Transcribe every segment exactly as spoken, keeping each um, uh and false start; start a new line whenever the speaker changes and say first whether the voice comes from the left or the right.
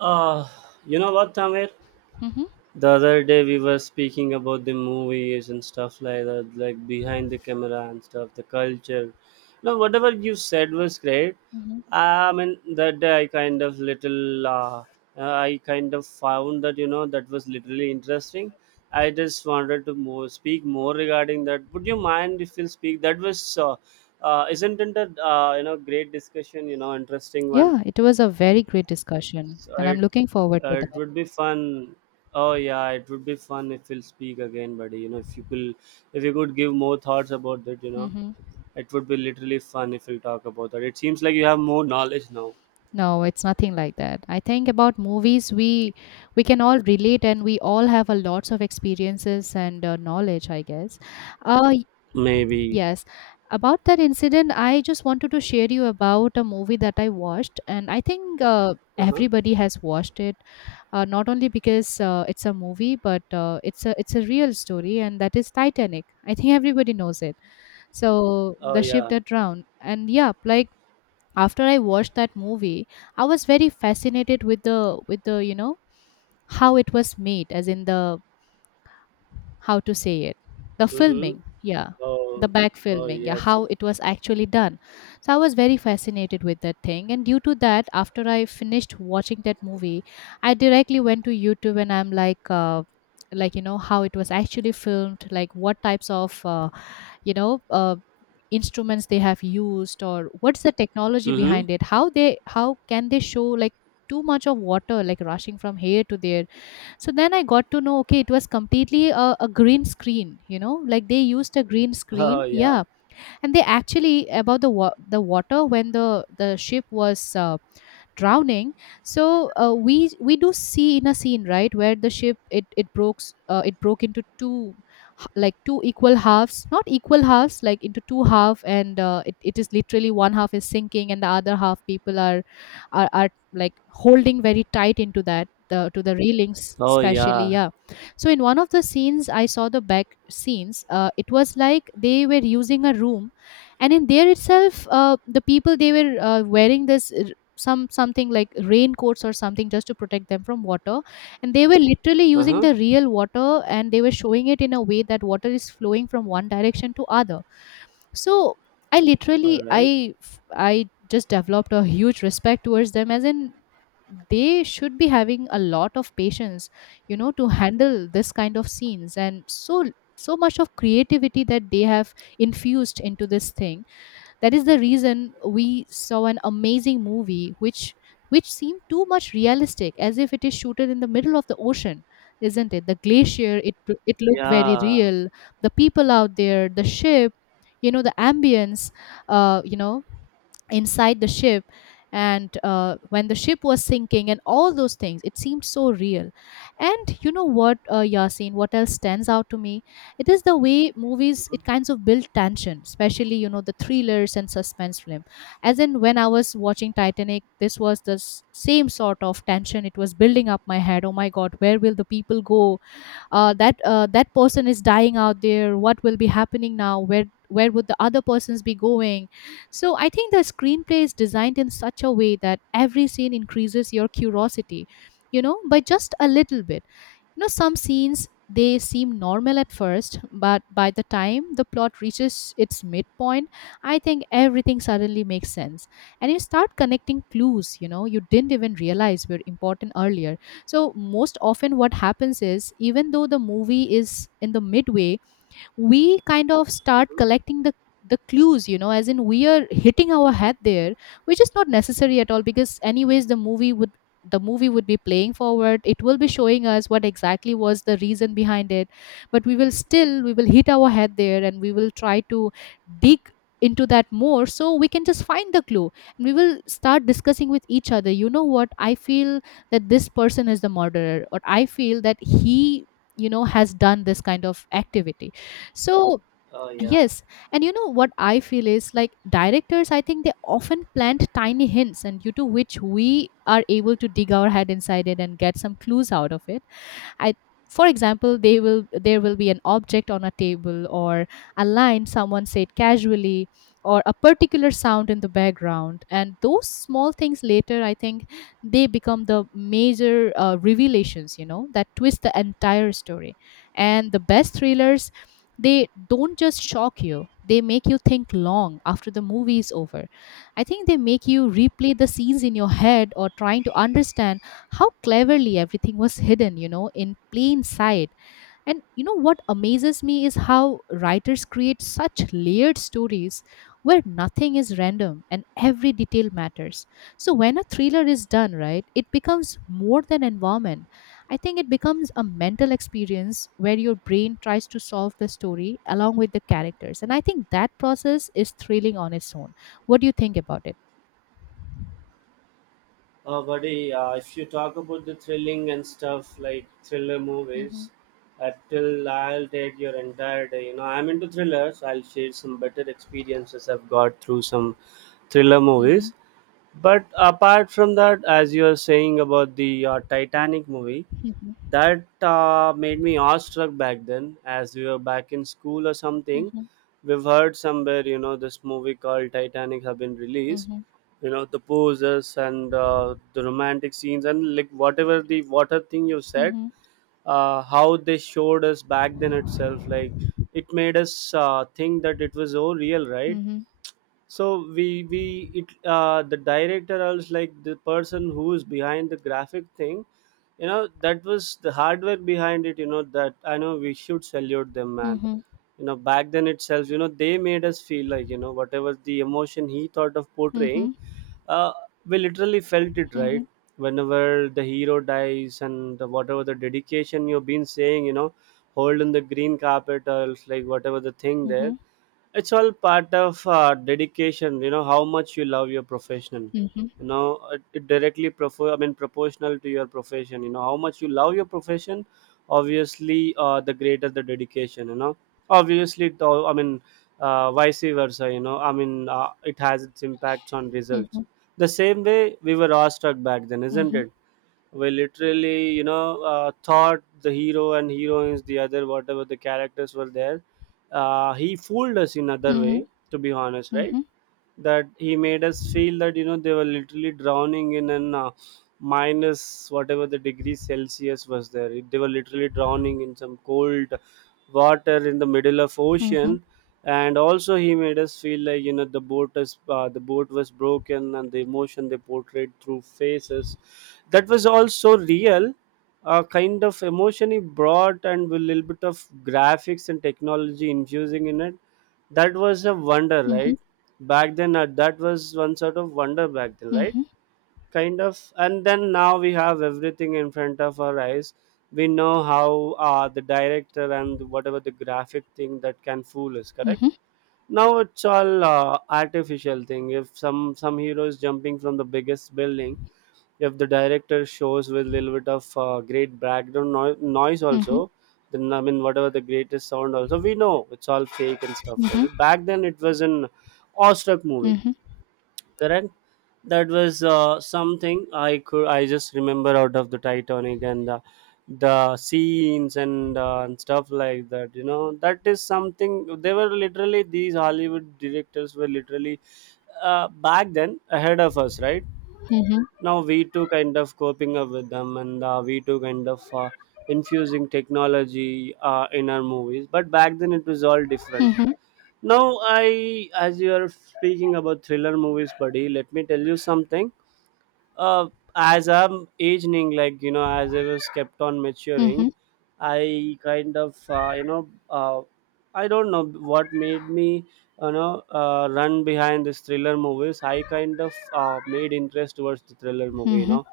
right: Uh, you know what, Tamir?
left: Mhm.
right: The other day we were speaking about the movies and stuff like that, like behind the camera and stuff, the culture. No, whatever you said was great.
left: Mhm.
right: I mean, that day I kind of little, uh, uh, I kind of found that, you know, that was literally interesting. I just wanted to more, speak more regarding that. Would you mind if you'll speak? That was, uh, uh, isn't it a, uh, you know, great discussion, you know, interesting one?
left: Yeah, it was a very great discussion,
right: So
left: and I'm
right: it,
left: looking forward to
right: uh, it
left: that.
right: would be fun. Oh yeah, it would be fun if we'll speak again, buddy. You know, if you could, if you could give more thoughts about that, you know,
left: Hmm.
right: it would be literally fun if we'll talk about that. It seems like you have more knowledge now.
left: No, it's nothing like that. I think about movies, we we can all relate, and we all have a lots of experiences and uh, knowledge, I guess. Uh, y-
right: Maybe.
left: yes. About that incident, I just wanted to share you about a movie that I watched, and I think uh,
right: Uh huh.
left: everybody has watched it. Uh, not only because uh, it's a movie, but uh, it's a it's a real story, and that is Titanic. I think everybody knows it. So
right: Oh
left: the ship
right: yeah.
left: that drowned. And yeah, like after I watched that movie, I was very fascinated with the with the, you know, how it was made, as in the how to say it. The
right: Mm-hmm.
left: filming, yeah.
right: Oh.
left: The back
right: Oh
left: filming, yeah,
right: yes. Yeah.
left: how it was actually done. So I was very fascinated with that thing. And due to that, after I finished watching that movie, I directly went to YouTube and I'm like uh like you know how it was actually filmed, like what types of uh, you know uh, instruments they have used, or what's the technology
right: Mm-hmm.
left: behind it, how they how can they show like too much of water like rushing from here to there. So then I got to know, okay, it was completely a, a green screen, you know, like they used a green
right: Oh
left: screen,
right: yeah.
left: yeah. And they actually about the wa- the water, when the the ship was uh, drowning, so uh, we we do see in a scene, right, where the ship, it it broke s- uh, it broke into two, h- like two equal halves, not equal halves, like into two half. And uh, it, it is literally one half is sinking and the other half people are are, are like holding very tight into that the, to the railings
right: Oh
left: especially,
right: yeah.
left: yeah. So in one of the scenes I saw the back scenes, uh, it was like they were using a room, and in there itself uh, the people they were uh, wearing this, some something like raincoats or something just to protect them from water. And they were literally
right: Uh
left: using
right: huh.
left: the real water, and they were showing it in a way that water is flowing from one direction to other. So I literally
right: All right.
left: I f- I just developed a huge respect towards them, as in they should be having a lot of patience, you know, to handle this kind of scenes. And so, so much of creativity that they have infused into this thing, that is the reason we saw an amazing movie, which which seemed too much realistic, as if it is shooted in the middle of the ocean. Isn't it the glacier, it it looked very
right: Yeah.
left: real, the people out there, the ship, you know, the ambience, uh, you know, inside the ship. And uh, when the ship was sinking and all those things, it seemed so real. And you know what, uh, Yasin, what else stands out to me, it is the way movies it kinds of build tension, especially, you know, the thrillers and suspense film. As in when I was watching Titanic, this was the s- same sort of tension, it was building up my head, oh my god, where will the people go, uh, that uh, that person is dying out there, what will be happening now, where where would the other persons be going. So I think the screenplay is designed in such a way that every scene increases your curiosity, you know, by just a little bit. You know, some scenes they seem normal at first, but by the time the plot reaches its midpoint, I think everything suddenly makes sense. And you start connecting clues, you know, you didn't even realize were important earlier. So most often, what happens is, even though the movie is in the midway, we kind of start collecting the the clues, you know, as in we are hitting our head there, which is not necessary at all, because anyways the movie would the movie would be playing forward, it will be showing us what exactly was the reason behind it. But we will still we will hit our head there, and we will try to dig into that more, so we can just find the clue. And we will start discussing with each other, you know what I feel, that this person is the murderer, or I feel that he, you know, has done this kind of activity. So,
right: Oh yeah.
left: yes. And you know what I feel is, like, directors, I think they often plant tiny hints, and due to which we are able to dig our head inside it and get some clues out of it. I For example, they will there will be an object on a table, or a line someone said casually, or a particular sound in the background. And those small things later, I think, they become the major uh, revelations, you know, that twist the entire story. And the best thrillers, they don't just shock you, they make you think long after the movie is over. I think they make you replay the scenes in your head, or trying to understand how cleverly everything was hidden, you know, in plain sight. And you know what amazes me is how writers create such layered stories where nothing is random and every detail matters. So when a thriller is done, right, it becomes more than environment. I think it becomes a mental experience where your brain tries to solve the story along with the characters. And I think that process is thrilling on its own. What do you think about it?
right: Uh, buddy, uh, if you talk about the thrilling and stuff like thriller
left: Mm-hmm.
right: movies, uh, till I'll take your entire day. You know, I'm into thrillers. I'll share some better experiences I've got through some thriller movies. But apart from that, as you are saying about the uh, Titanic movie,
left: Mm-hmm.
right: that uh, made me awestruck back then, as we were back in school or something.
left: Mm-hmm.
right: We've heard somewhere, you know this movie called Titanic have been released,
left: Mm-hmm.
right: you know the poses and uh, the romantic scenes and like whatever the water thing you said.
left: Mm-hmm.
right: Uh, how they showed us back then itself, like it made us uh, think that it was so real, right?
left: Mhm,
right: So we we it uh, the director else, like the person who is behind the graphic thing, you know that was the hard work behind it, you know that I know we should salute them, man.
left: mhm,
right: You know back then itself, you know they made us feel like, you know whatever the emotion he thought of
left: mhm,
right: portraying,
left: mhm,
right: uh, we literally felt it, right?
left: mhm,
right: Whenever the hero dies, and the, whatever the dedication you've been saying, you know holding the green carpet or else like whatever the thing there,
left: mhm,
right: it's all part of uh, dedication. You know how much you love your profession.
left: mhm,
right: You know, it, it directly profo- I mean proportional to your profession. You know how much you love your profession. Obviously, uh, the greater the dedication, you know obviously it all, I mean, uh, vice versa. you know I mean, uh, it has its impacts on
left: mhm,
right: results.
left: mhm,
right: The same way we were awestruck back then,
left: mhm,
right: isn't
left: mhm,
right: it? We literally, you know uh, thought the hero and heroines, the other, whatever the characters were there, uh, he fooled us in other way, to be honest,
left: mhm,
right: right?
left: mhm,
right: That he made us feel that, you know they were literally drowning in an uh, minus whatever the degree Celsius was there. It- they were literally drowning in some cold water in the middle of ocean. And also he made us feel like, you know the boat is uh, the boat was broken, and the emotion they portrayed through faces, that was also real. Uh, kind of emotion he brought, and with a little bit of graphics and technology infusing in it, that was a wonder,
left: mhm, mhm,
right: right? Back then, uh, that was one sort of wonder back then,
left: mhm,
right: right?
left: mhm,
right: Kind of. And then now we have everything in front of our eyes. We know how uh, the director and whatever the graphic thing that can fool us. Correct. Now it's all uh, artificial thing. If some some hero is jumping from the biggest building, if the director shows with little bit of uh, great background no- noise
left: mhm,
right: also,
left: mhm,
right: then I mean, whatever the greatest sound also, we know it's all fake and stuff like
left: mhm,
right: that. Back then it was an awestruck
left: mhm,
right: movie.
left: mhm,
right: Correct. That was uh, something i could i just remember out of the Titanic and the, the scenes and, uh, and stuff like that. You know that is something, they were literally these Hollywood directors were literally, uh, back then, ahead of us, right? Now we too kind of coping up with them, and uh, we too kind of uh, infusing technology uh, in our movies, but back then it was all different.
left: mhm,
right: Now, I, as you are speaking about thriller movies, buddy, let me tell you something. uh, as I'm aging, like, you know, as I was kept on
left: mhm, mhm, mhm, mhm, mhm, mhm,
right: maturing, I kind of uh, you know, uh, I don't know what made me, you know uh, run behind this thriller movies. I kind of uh, made interest towards the thriller
left: mhm, mhm, mhm, mhm,
right: movie.
left: mhm,
right: You
left: mhm, mhm,
right: know,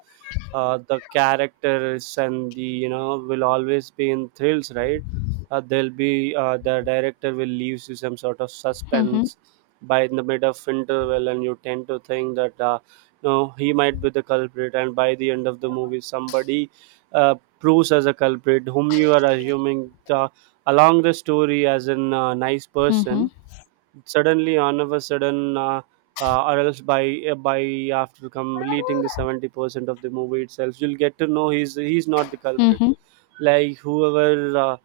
right: uh, the characters and the, you know will always be in thrills, right? Uh, there'll be uh, the director will leave you some sort of suspense by in the mid of interval, and you tend to think that. Uh, no, he might be the culprit, and by the end of the movie somebody uh, proves as a culprit whom you are assuming the, along the story as a uh, nice person suddenly, on of a sudden, uh, uh, or else by uh, by after completing the seventy percent of the movie itself, you'll get to know he's he's not the culprit, like whoever uh,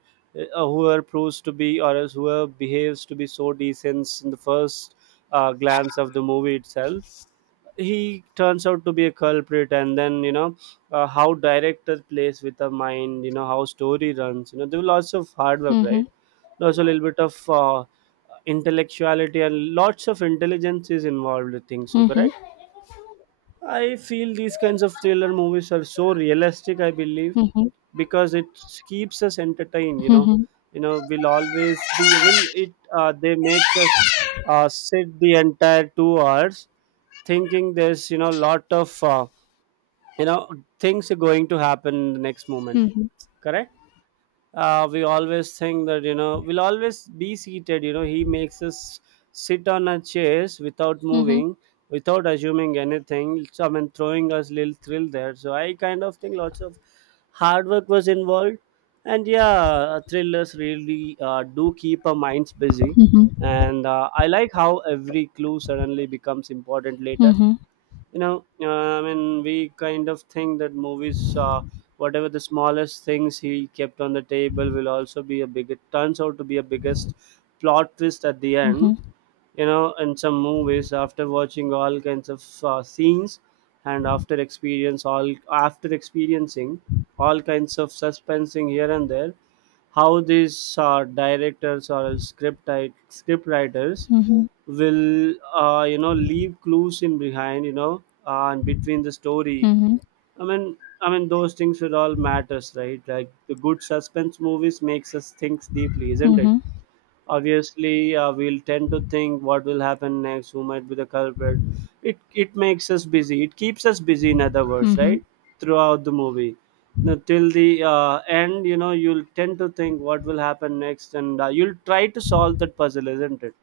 right: uh, whoever proves to be, or else whoever behaves to be so decent in the first uh, glance of the movie itself, he turns out to be a culprit. And then, you know uh, how director plays with the mind, you know how story runs. You know there was lots of hard work, right? There's a little bit of uh, intellectuality and lots of intelligence is involved, I think so. Correct. I feel these kinds of thriller movies are so realistic. I believe, because it keeps us entertained. You know, you know, will always be will it. Uh, they makes us uh, sit the entire two hours thinking there's, you know lot of uh, you know things are going to happen in the next moment. Correct. Uh, we always think that, you know we'll always be seated. You know he makes us sit on our chairs without moving, without assuming anything. So, I mean, throwing us little thrill there. So I kind of think lots of hard work was involved. And yeah, uh, thrillers really uh, do keep our minds busy. And uh, I like how every clue suddenly becomes important later, you know uh, I mean, we kind of think that movies, uh, whatever the smallest things he kept on the table will also be a big it turns out to be a biggest plot twist at the end. You know in some movies, after watching all kinds of uh, scenes, and after experience all after experiencing all kinds of suspensing here and there, how these uh, directors or script script writers will uh, you know leave clues in behind, you know uh, and between the story, i mean i mean those things should all matters, right? Like the good suspense movies makes us think deeply, isn't it? Obviously, uh, we'll tend to think what will happen next, who might be the culprit. It it makes us busy, it keeps us busy in other words, right? Throughout the movie. Now, till the uh, end, you know you'll tend to think what will happen next, and uh, you'll try to solve that puzzle, isn't it?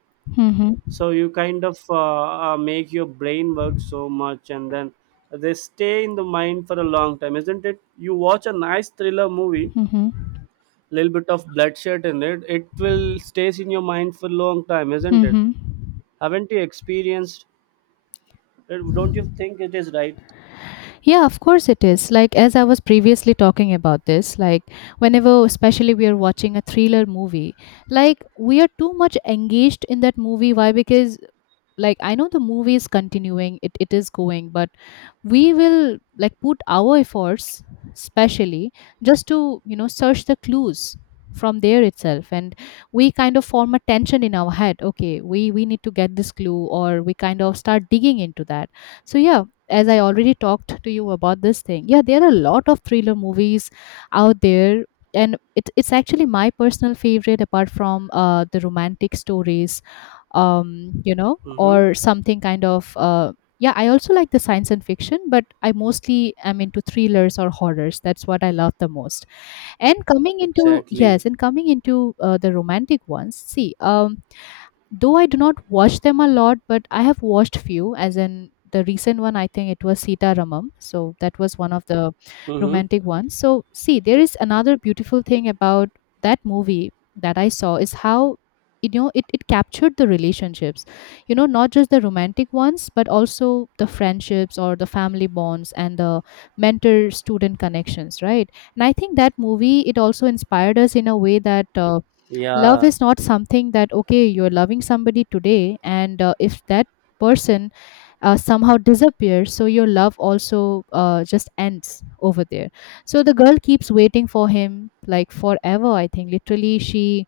right: So you kind of uh, uh, make your brain work so much, and then they stay in the mind for a long time, isn't it? You watch a nice thriller movie,
left: mhm, mhm, mhm,
right: little bit of bloodshed in it it will stays in your mind for long time,
left: mhm,
right: isn't it?
left: mhm.
right: Haven't you experienced it? Don't you think it is right?
left: Yeah, of course it is. Like, as I was previously talking about this, like, whenever, especially, we are watching a thriller movie, like, we are too much engaged in that movie. Why? Because like I know the movie is continuing, it, it is going, but we will like put our efforts specially just to, you know, search the clues from there itself. And we kind of form a tension in our head, okay, we we need to get this clue, or we kind of start digging into that. So yeah, as I already talked to you about this thing, yeah, there are a lot of thriller movies out there. And it, it's actually my personal favorite, apart from uh, the romantic stories, um, you know,
right: Mm-hmm.
left: or something kind of. Uh, yeah, I also like the science and fiction, but I mostly am into thrillers or horrors. That's what I love the most. And coming into,
right: Exactly.
left: yes, and coming into uh, the romantic ones. See, um, though I do not watch them a lot, but I have watched few, as in the recent one, I think it was Sita Ramam. So that was one of the
right: Mm-hmm.
left: romantic ones. So see, there is another beautiful thing about that movie that I saw, is how, you know, it, it captured the relationships, you know, not just the romantic ones, but also the friendships, or the family bonds, and the mentor student connections, right. And I think that movie it also inspired us in a way that uh, love
right: Yeah,
left: is not something that, okay, you're loving somebody today and uh, if that person uh, somehow disappears, so your love also uh, just ends over there. So the girl keeps waiting for him like forever, I think literally she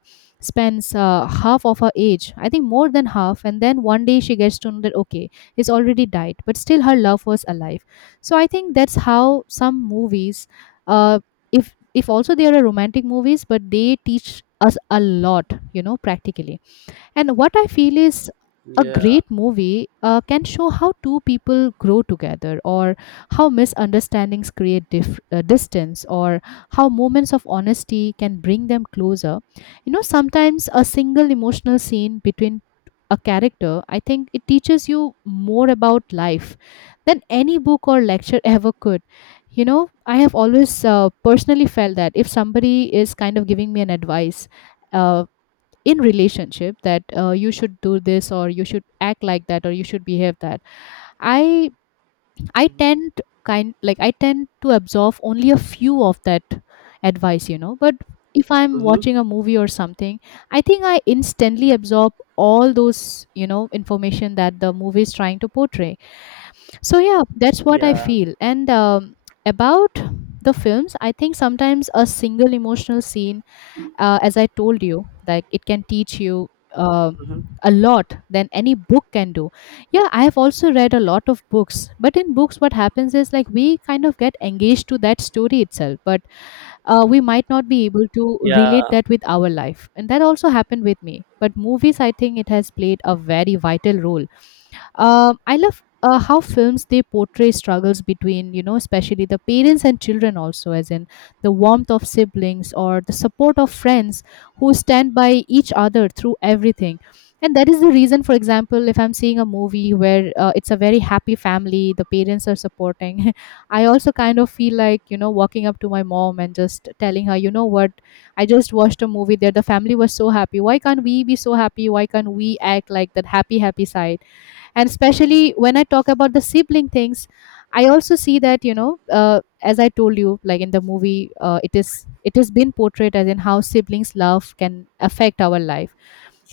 left: spends uh, half of her age, I think more than half, and then one day she gets to know that, okay, he's already died, but still her love was alive. So I think that's how some movies, uh, if if also they are romantic movies, but they teach us a lot, you know, practically. And what I feel is a
right: yeah.
left: great movie uh, can show how two people grow together, or how misunderstandings create dif- uh, distance, or how moments of honesty can bring them closer. You know, sometimes a single emotional scene between a character, I think it teaches you more about life than any book or lecture ever could. You know, I have always uh, personally felt that if somebody is kind of giving me an advice, uh, in relationship that uh, you should do this or you should act like that or you should behave that i i tend kind like i tend to absorb only a few of that advice you know but if I'm
right: Mm-hmm.
left: watching a movie or something i think i instantly absorb all those you know information that the movie is trying to portray. So yeah, that's what I
right: Yeah.
left: feel, and um, about the films, I think sometimes a single emotional scene, uh, as I told you, like it can teach you uh,
right: Mm-hmm.
left: a lot than any book can do. Yeah, I have also read a lot of books, but in books, what happens is like we kind of get engaged to that story itself, but uh, we might not be able to
right: Yeah,
left: relate that with our life. And that also happened with me. But movies, I think it has played a very vital role. um, I love uh, how films they portray struggles between you know especially the parents and children, also as in the warmth of siblings or the support of friends who stand by each other through everything. And that is the reason, for example, if I'm seeing a movie where uh, it's a very happy family, the parents are supporting, I also kind of feel like, you know, walking up to my mom and just telling her, you know what, I just watched a movie there, the family was so happy, why can't we be so happy, why can't we act like that happy happy side. And especially when I talk about the sibling things, I also see that, you know, uh, as I told you, like in the movie, uh, it is it has been portrayed as in how siblings love can affect our life.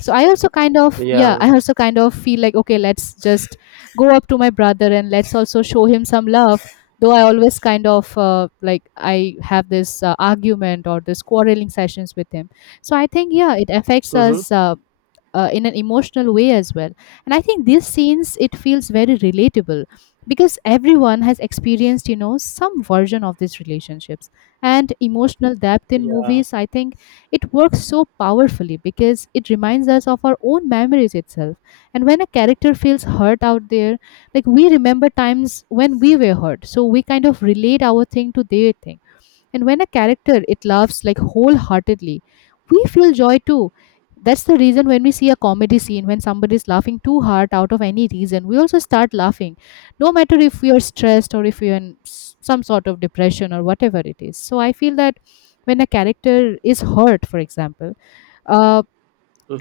left: So I also kind of, yeah,
right: yeah.
left: I also kind of feel like, okay, let's just go up to my brother and let's also show him some love, though I always kind of uh, like i have this uh, argument or this quarreling sessions with him. So I think yeah, it affects
right: Mm-hmm.
left: us uh, uh, in an emotional way as well. And I think these scenes, it feels very relatable because everyone has experienced, you know, some version of these relationships. And emotional depth in
right: Yeah.
left: movies, I think it works so powerfully because it reminds us of our own memories itself. And when a character feels hurt out there, like we remember times when we were hurt, so we kind of relate our thing to their thing. And when a character it loves like wholeheartedly, we feel joy too. That's the reason when we see a comedy scene, when somebody is laughing too hard out of any reason, we also start laughing, no matter if we are stressed or if we are in s- some sort of depression or whatever it is. So I feel that when a character is hurt, for example, uh,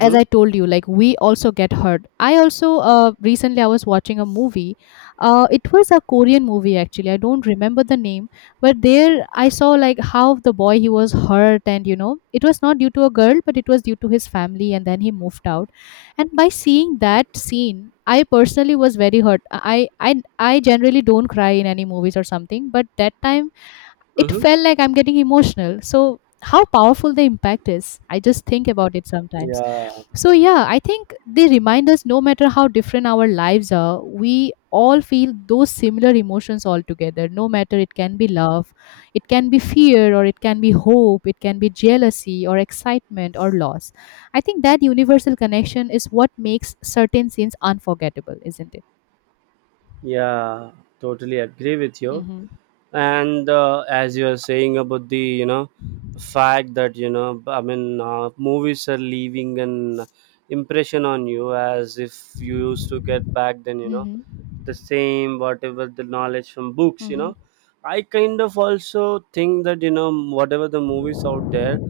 left: as I told you, like we also get hurt. I also uh, recently I was watching a movie. Uh, it was a Korean movie actually. I don't remember the name, but there I saw like how the boy he was hurt, and you know it was not due to a girl, but it was due to his family, and then he moved out. And by seeing that scene, I personally was very hurt. I I I generally don't cry in any movies or something, but that time it
right: Mm-hmm.
left: felt like I'm getting emotional. So how powerful the impact is. I just think about it sometimes.
right: Yeah.
left: So yeah, I think they remind us, no matter how different our lives are, we all feel those similar emotions all together. No matter, it can be love, it can be fear, or it can be hope, it can be jealousy, or excitement, or loss. I think that universal connection is what makes certain scenes unforgettable, isn't it?
right: Yeah, totally agree with you.
left: Mm-hmm.
right: And uh, as you are saying about the, you know fact that, you know b- I mean, uh, movies are leaving an impression on you, as if you used to get back then, you know the
left: Mm-hmm.
right: same, whatever the knowledge from books, you
left: Mm-hmm.
right: know I kind of also think that, you know whatever the movies out there,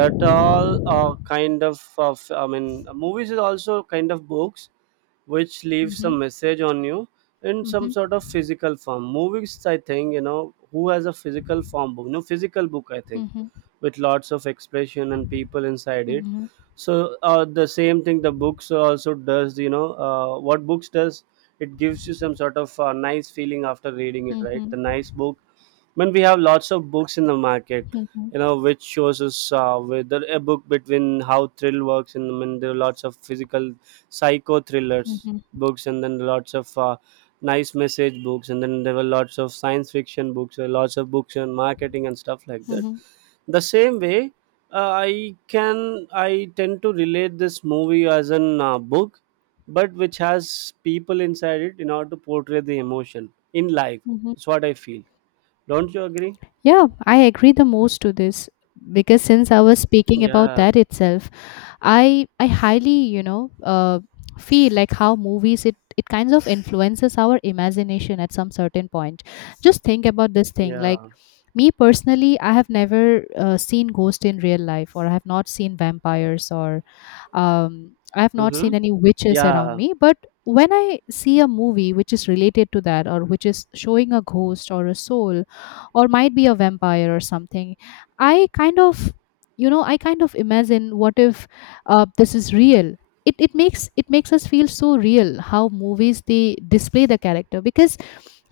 right: that all are kind of of I mean, movies is also kind of books which leaves a
left: Mm-hmm.
right: message on you in some sort
left: Mm-hmm.
right: of physical form. Movies, I think, you know, who has a physical form book? No, physical book, I think,
left: Mm-hmm.
right: with lots of expression and people inside it.
left: Mm-hmm.
right: So uh, the same thing the books also does, you know, uh, what books does, it gives you some sort of uh, nice feeling after reading it, right?
left: Mm-hmm.
right: The nice book when we have lots of books in the market you
left: Mm-hmm.
right: know which shows us uh, whether a book between how thrill works, and when there are lots of physical psycho thrillers
left: Mm-hmm.
right: books, and then lots of uh, nice message books, and then there were lots of science fiction books, there were lots of books on marketing and stuff like that. The same way, uh, i can i tend to relate this movie as an uh, book, but which has people inside it in order to portray the emotion in life.
left: Mm-hmm.
right: It's what I feel. Don't you agree?
left: Yeah, I agree the most to this because since I was speaking about
right: Yeah.
left: that itself, I I highly you know uh, feel like how movies it it kinds of influences our imagination at some certain point. Just think about this thing
right: Yeah.
left: like. Me personally, I have never uh, seen ghost in real life, or I have not seen vampires, or um, I have not
right: Mm-hmm.
left: seen any witches around
right: Yeah.
left: me, but when I see a movie which is related to that or which is showing a ghost or a soul or might be a vampire or something, I kind of, you know, I kind of imagine what if uh, this is real. It, it makes, it makes us feel so real how movies they display the character. Because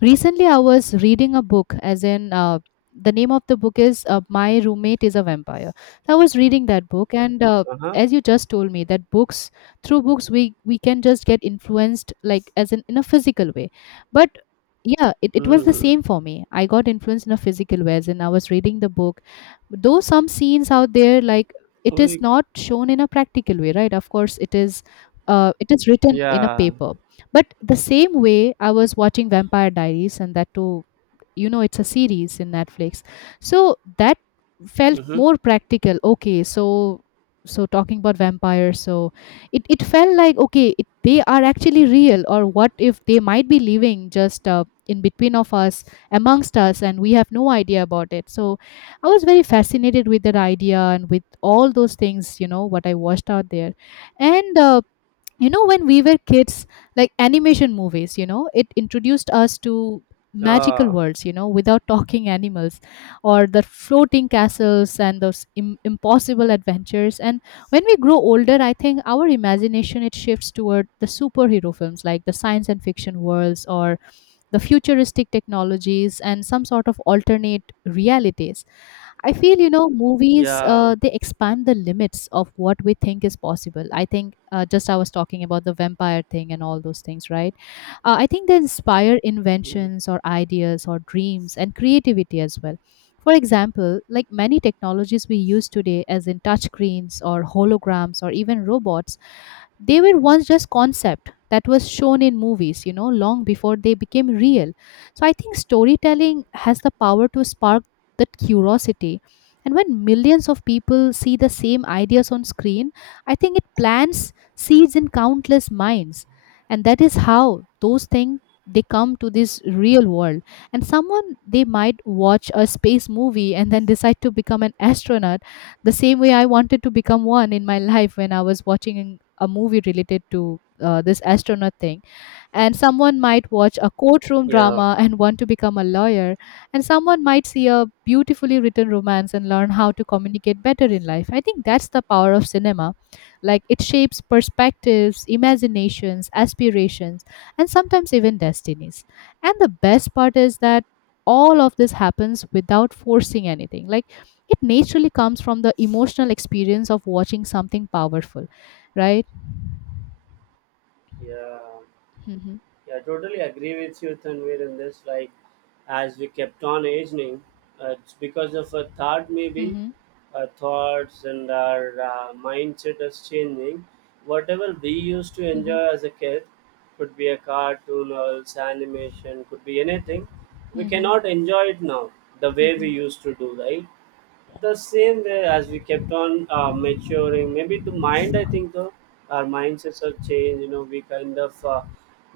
left: recently I was reading a book as in uh, the name of the book is uh, My Roommate is a Vampire. So I was reading that book, and uh,
right: Uh-huh.
left: as you just told me that books, through books we we can just get influenced like as in in a physical way, but yeah, it, it was the
right: Mm.
left: same for me, I got influenced in a physical way as in I was reading the book, though some scenes out there like it is
right: We,
left: not shown in a practical way, right, of course it is, uh, it is written in a
right: yeah.
left: paper. But the same way I was watching Vampire Diaries, and that too, you know, it's a series in Netflix, so that felt
right: Mm-hmm.
left: more practical, okay. So so talking about vampires, so it, it felt like, okay, it, they are actually real, or what if they might be living just uh, in between of us, amongst us, and we have no idea about it. So I was very fascinated with that idea and with all those things, you know what I watched out there. And uh, you know, when we were kids, like animation movies, you know, it introduced us to magical
right: Uh,
left: worlds, you know, without talking animals or the floating castles and those Im- impossible adventures. And when we grow older, I think our imagination, it shifts toward the superhero films, like the science and fiction worlds or the futuristic technologies and some sort of alternate realities. I feel, you know, movies,
right: yeah.
left: uh, they expand the limits of what we think is possible. I think uh, just I was talking about the vampire thing and all those things, right? Uh, I think they inspire
right: Mm.
left: inventions or ideas or dreams and creativity as well. For example, like many technologies we use today, as in touchscreens or holograms or even robots, they were once just concept that was shown in movies, you know, long before they became real. So I think storytelling has the power to spark that curiosity. And when millions of people see the same ideas on screen, I think it plants seeds in countless minds. And that is how those things they come to this real world. And someone they might watch a space movie and then decide to become an astronaut, the same way I wanted to become one in my life when I was watching a movie related to uh, this astronaut thing. And someone might watch a courtroom
right: Yeah.
left: drama and want to become a lawyer, and someone might see a beautifully written romance and learn how to communicate better in life. I think that's the power of cinema. Like it shapes perspectives, imaginations, aspirations, and sometimes even destinies. And the best part is that all of this happens without forcing anything. Like it naturally comes from the emotional experience of watching something powerful, right?
right: Yeah.
left: Mhm,
right: Yeah, I totally agree with you, Tanvir, in this. Like, as we kept on aging, uh, it's because of a thought, maybe,
left: mhm,
right: our thoughts and our uh, mindset is changing. Whatever we used to
left: mhm,
right: enjoy as a kid, could be a cartoon, or else animation, could be anything, we
left: mhm,
right: cannot enjoy it now the
left: mhm,
right: way we
left: mhm,
right: used to do, right? The same way, as we kept on uh, maturing, maybe the mind, I think, though our mindsets are changed, you know we kind of, uh,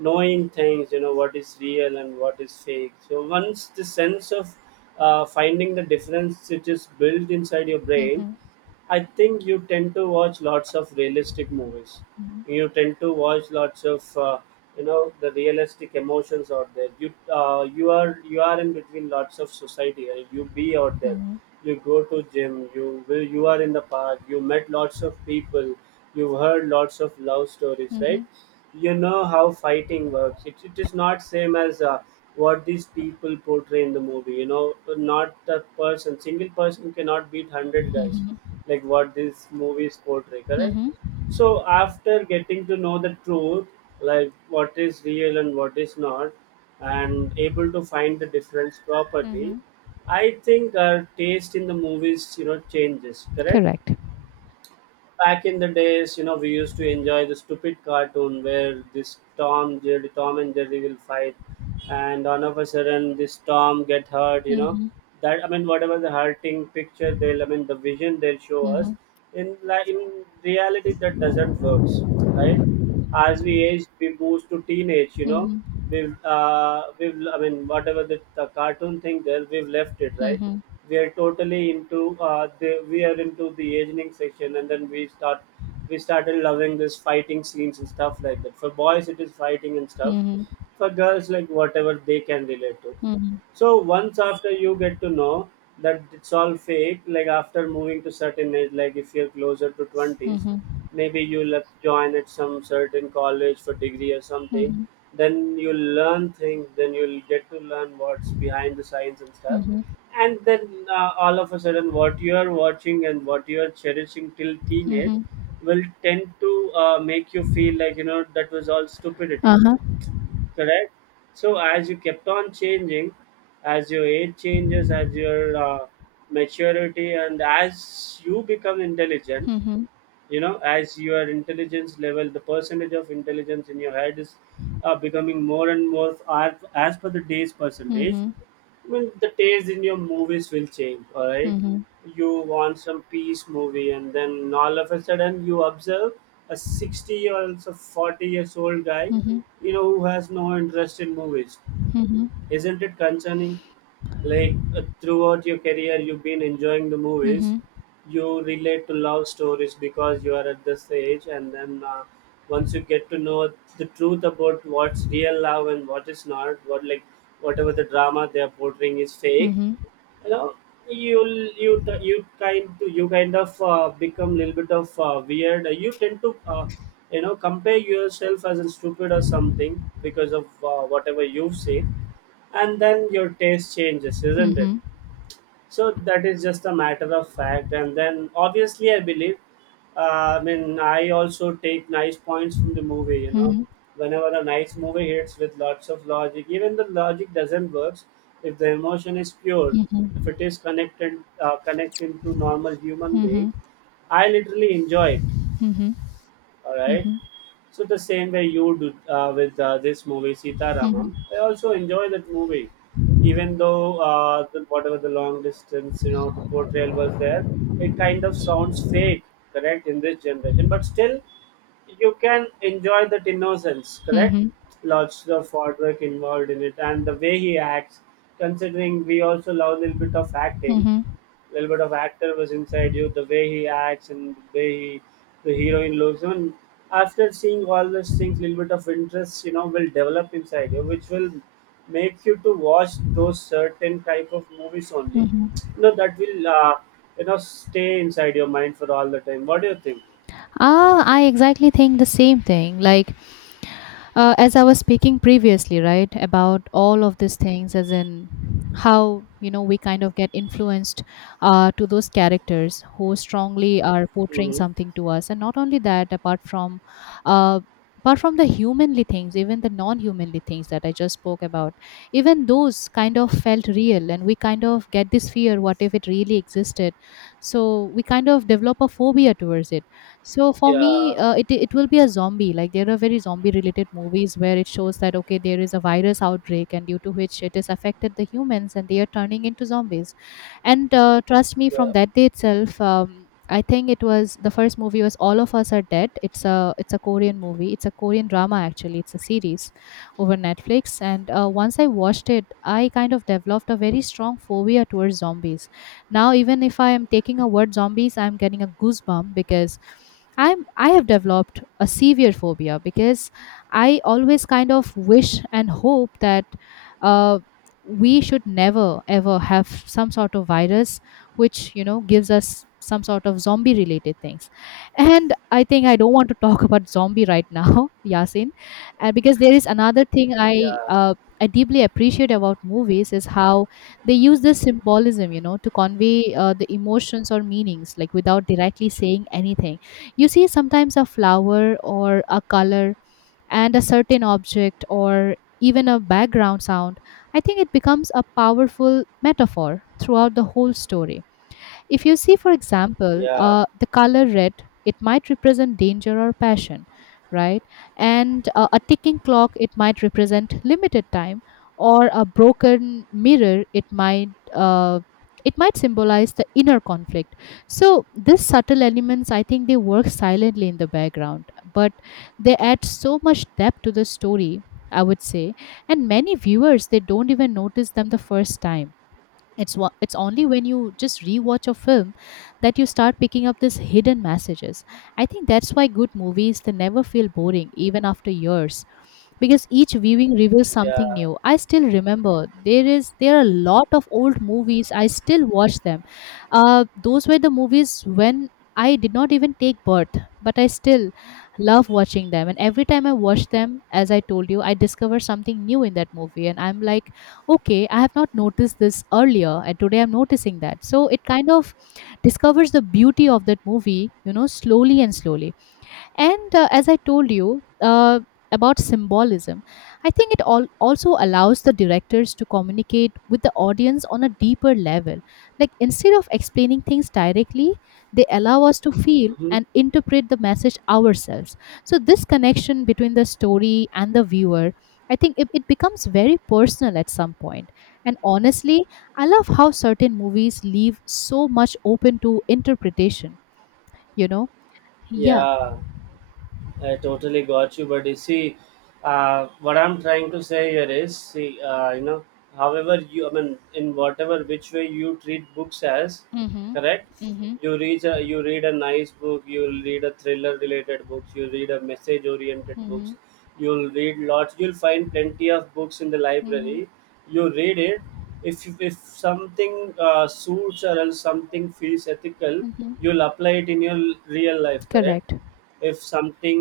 right: knowing things, you know what is real and what is fake. So once the sense of uh, finding the difference, it is built inside your brain,
left: mhm,
right: I think you tend to watch lots of realistic movies.
left: mhm,
right: You tend to watch lots of uh, you know the realistic emotions out there. You uh, you are you are in between lots of society. uh, You be out there. You go to gym. You will. You are in the park. You met lots of people. You've heard lots of love stories,
left: mhm, mhm,
right: right? You know how fighting works. It, it is not same as uh, what these people portray in the movie. You know, not a person, single person cannot beat hundred guys like what these movies portray, correct?
left: mhm,
right: So after getting to know the truth, like what is real and what is not, and able to find the difference properly,
left: mhm.
right: I think our taste in the movies you know changes, correct?
left: Correct.
right: Back in the days, you know, we used to enjoy the stupid cartoon where this Tom Jerry, Tom and Jerry will fight, and all of a sudden this Tom get hurt. You know,
left: Mhm,
right: that, I mean, whatever the hurting picture they'll, I mean, the vision they'll show us
left: mhm,
right: in, like, in reality, that doesn't works, right? As we age, we boost to teenage. You know,
left: mhm,
right: we've uh, we've, I mean, whatever the, the cartoon thing there, we've left it,
left: mhm,
right: right.
left: mhm,
right: We are totally into uh, the we are into the aging section, and then we start we started loving this fighting scenes and stuff like that. For boys, it is fighting and stuff.
left: mhm,
right: For girls, like whatever they can relate to.
left: mhm,
right: So once after you get to know that it's all fake, like after moving to certain age, like if you're closer to
left: mhm,
right: twenties,
left: mhm,
right: maybe you'll have join at some certain college for degree or something. Then you'll learn things. Then you'll get to learn what's behind the science and stuff. And then uh, all of a sudden, what you are watching and what you are cherishing till teenage
left: mhm.
right: will tend to uh, make you feel like you know that was all stupidity,
left: Uh huh.
right: correct? So as you kept on changing, as your age changes, as your uh, maturity, and as you become intelligent,
left: Mhm,
right: you know as your intelligence level, the percentage of intelligence in your head is uh, becoming more and more as, as per the day's percentage,
left: mhm,
right: I mean, the taste in your movies will change, alright?
left: mhm,
right: You want some peace movie, and then all of a sudden you observe a sixty or else forty years old guy,
left: mhm, mhm,
right: you know, who has no interest in movies.
left: mhm, mhm,
right: Isn't it concerning? Like, uh, throughout your career, you've been enjoying the movies.
left: mhm,
right: You relate to love stories because you are at this age, and then uh, once you get to know the truth about what's real love and what is not, what, like whatever the drama they are portraying is
left: mhm, mhm,
right: fake,
left: mhm,
right: you know you'll you you kind you kind of uh, become a little bit of uh, weird. You tend to uh, you know compare yourself as a stupid or something because of uh, whatever you've seen, and then your taste changes,
left: mhm,
right: isn't it?
left: mhm,
right: So that is just a matter of fact, and then obviously I believe, uh, I mean, I also take nice points from the movie, you know whenever a nice movie hits with lots of logic. Even the logic doesn't work. If the emotion is pure, if it is connected uh, connecting to normal human being, I literally enjoy it. All right.
left: mhm,
right: So the same way you do uh, with uh, this movie Sita Ramam, I also enjoy that movie, even though uh, the, whatever the long distance you know the portrayal was there, it kind of sounds fake, correct, in this generation, but still you can enjoy that innocence, correct? Lots of hard work involved in it, and the way he acts, considering we also love a little bit of
left: mhm,
right: acting,
left: mhm,
right: little bit of actor was inside you, the way he acts, and the way he, the heroine looks. And after seeing all these things, little bit of interest, you know, will develop inside you, which will make you to watch those certain type of movies only.
left: mhm.
right: You know, that will, uh, you know, stay inside your mind for all the time. What do you think?
left: Ah, I exactly think the same thing. Like uh, as I was speaking previously, right, about all of these things, as in how, you know, we kind of get influenced uh, to those characters who strongly are portraying
right: Mm-hmm.
left: something to us. And not only that, apart from uh, apart from the humanly things, even the non-humanly things that I just spoke about, even those kind of felt real, and we kind of get this fear: what if it really existed? So we kind of develop a phobia towards it. So for me,
right: Yeah,
left: uh, it it will be a zombie. Like there are very zombie related movies where it shows that okay, there is a virus outbreak, and due to which it has affected the humans, and they are turning into zombies. And uh, trust me,
right: yeah,
left: from that day itself, um, I think it was the first movie was All of Us Are Dead. It's a it's a Korean movie. It's a Korean drama actually. It's a series over Netflix. And uh, once I watched it, I kind of developed a very strong phobia towards zombies. Now, even if I am taking a word zombies, I'm getting a goosebump because I'm I have developed a severe phobia because I always kind of wish and hope that uh, we should never ever have some sort of virus which, you know, gives us some sort of zombie related things. And I think I don't want to talk about zombie right now, Yasin. And because there is another thing i
right: yeah,
left: uh, i deeply appreciate about movies is how they use this symbolism, you know, to convey uh, the emotions or meanings, like without directly saying anything. You see, sometimes a flower or a color and a certain object or even a background sound, I think it becomes a powerful metaphor throughout the whole story. If you see, for example,
right: yeah,
left: uh, the color red, it might represent danger or passion, right? And uh, a ticking clock, it might represent limited time, or a broken mirror, it might. Uh, it might symbolize the inner conflict. So these subtle elements, I think they work silently in the background, but they add so much depth to the story, I would say. And many viewers they don't even notice them the first time. It's wa- it's only when you just rewatch a film that you start picking up these hidden messages. I think that's why good movies they never feel boring even after years, because each viewing reveals something
right: yeah,
left: new. I still remember there is there are a lot of old movies. I still watch them. Uh, those were the movies when I did not even take birth, but I still love watching them. And every time I watch them, as I told you, I discover something new in that movie, and I'm like, okay, I have not noticed this earlier, and today I'm noticing that. So it kind of discovers the beauty of that movie, you know, slowly and slowly. And uh, as I told you uh, about symbolism, I think it all also allows the directors to communicate with the audience on a deeper level. Like instead of explaining things directly, they allow us to feel
right: hmm,
left: and interpret the message ourselves. So this connection between the story and the viewer. I think it, it becomes very personal at some point. And honestly, I love how certain movies leave so much open to interpretation, you know? Yeah.
right: yeah. I totally got you, but you see, uh, what I'm trying to say here is, see, uh, you know, however you, I mean, in whatever which way you treat books as,
left: Mm-hmm.
right: correct?
left: Mm-hmm.
right: You read a, you read a nice book, you'll read a thriller-related books, you read a message-oriented books,
left: Mhm,
right: you'll read lots, you'll find plenty of books in the
left: mhm,
right: library. You read it. If if something uh, suits or else something feels ethical,
left: mhm.
right: you'll apply it in your real life, correct?
left: Correct.
right: If something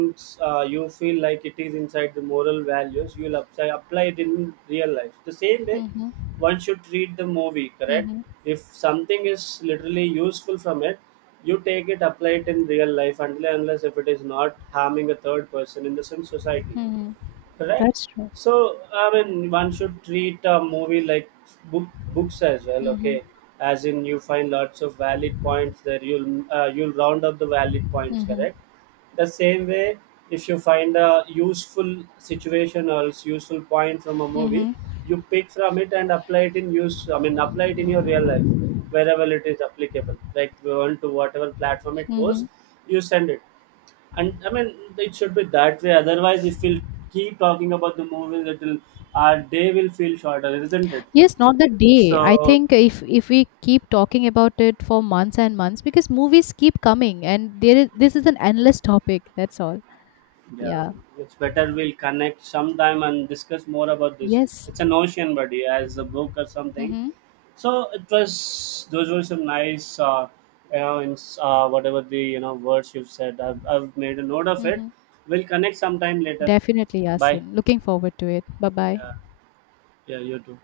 right: uh, you feel like it is inside the moral values, you'll apply, apply it in real life, the same way
left: Mhm,
right: one should treat the movie, correct?
left: mhm,
right: If something is literally useful from it, you take it, apply it in real life, until and unless if it is not harming a third person in the same society.
left: mhm.
right: Right.
left: That's true.
right: So I mean, one should treat a movie like book books as well. Okay,
left: Mhm,
right: as in you find lots of valid points there. You'll uh, you'll round up the valid points.
left: mhm,
right: Correct. The same way, if you find a useful situation or else useful point from a movie,
left: mhm,
right: you pick from it, and apply it in use. I mean, apply it in your real life wherever it is applicable. Like on to whatever platform it goes,
left: mhm.
right: you send it. And I mean, it should be that way. Otherwise, if we'll keep talking about the movies, it will our day will feel shorter, isn't it?
left: Yes, not the day. I
right: So
left: think if if we keep talking about it for months and months, because movies keep coming, and there is this is an endless topic. That's all.
right: yeah,
left: Yeah.
right: it's better we'll connect sometime and discuss more about this.
left: Yes.
right: It's an ocean buddy, as a book or something.
left: Mhm,
right: So it was those were some nice, uh, you know, in, uh, whatever the you know words you've said. I've, I've made a note of it.
left: mhm.
right: We'll connect sometime later.
left: Definitely,
right: Bye.
left: Yasin. Looking forward to it. Bye bye.
right: Yeah, yeah, you too.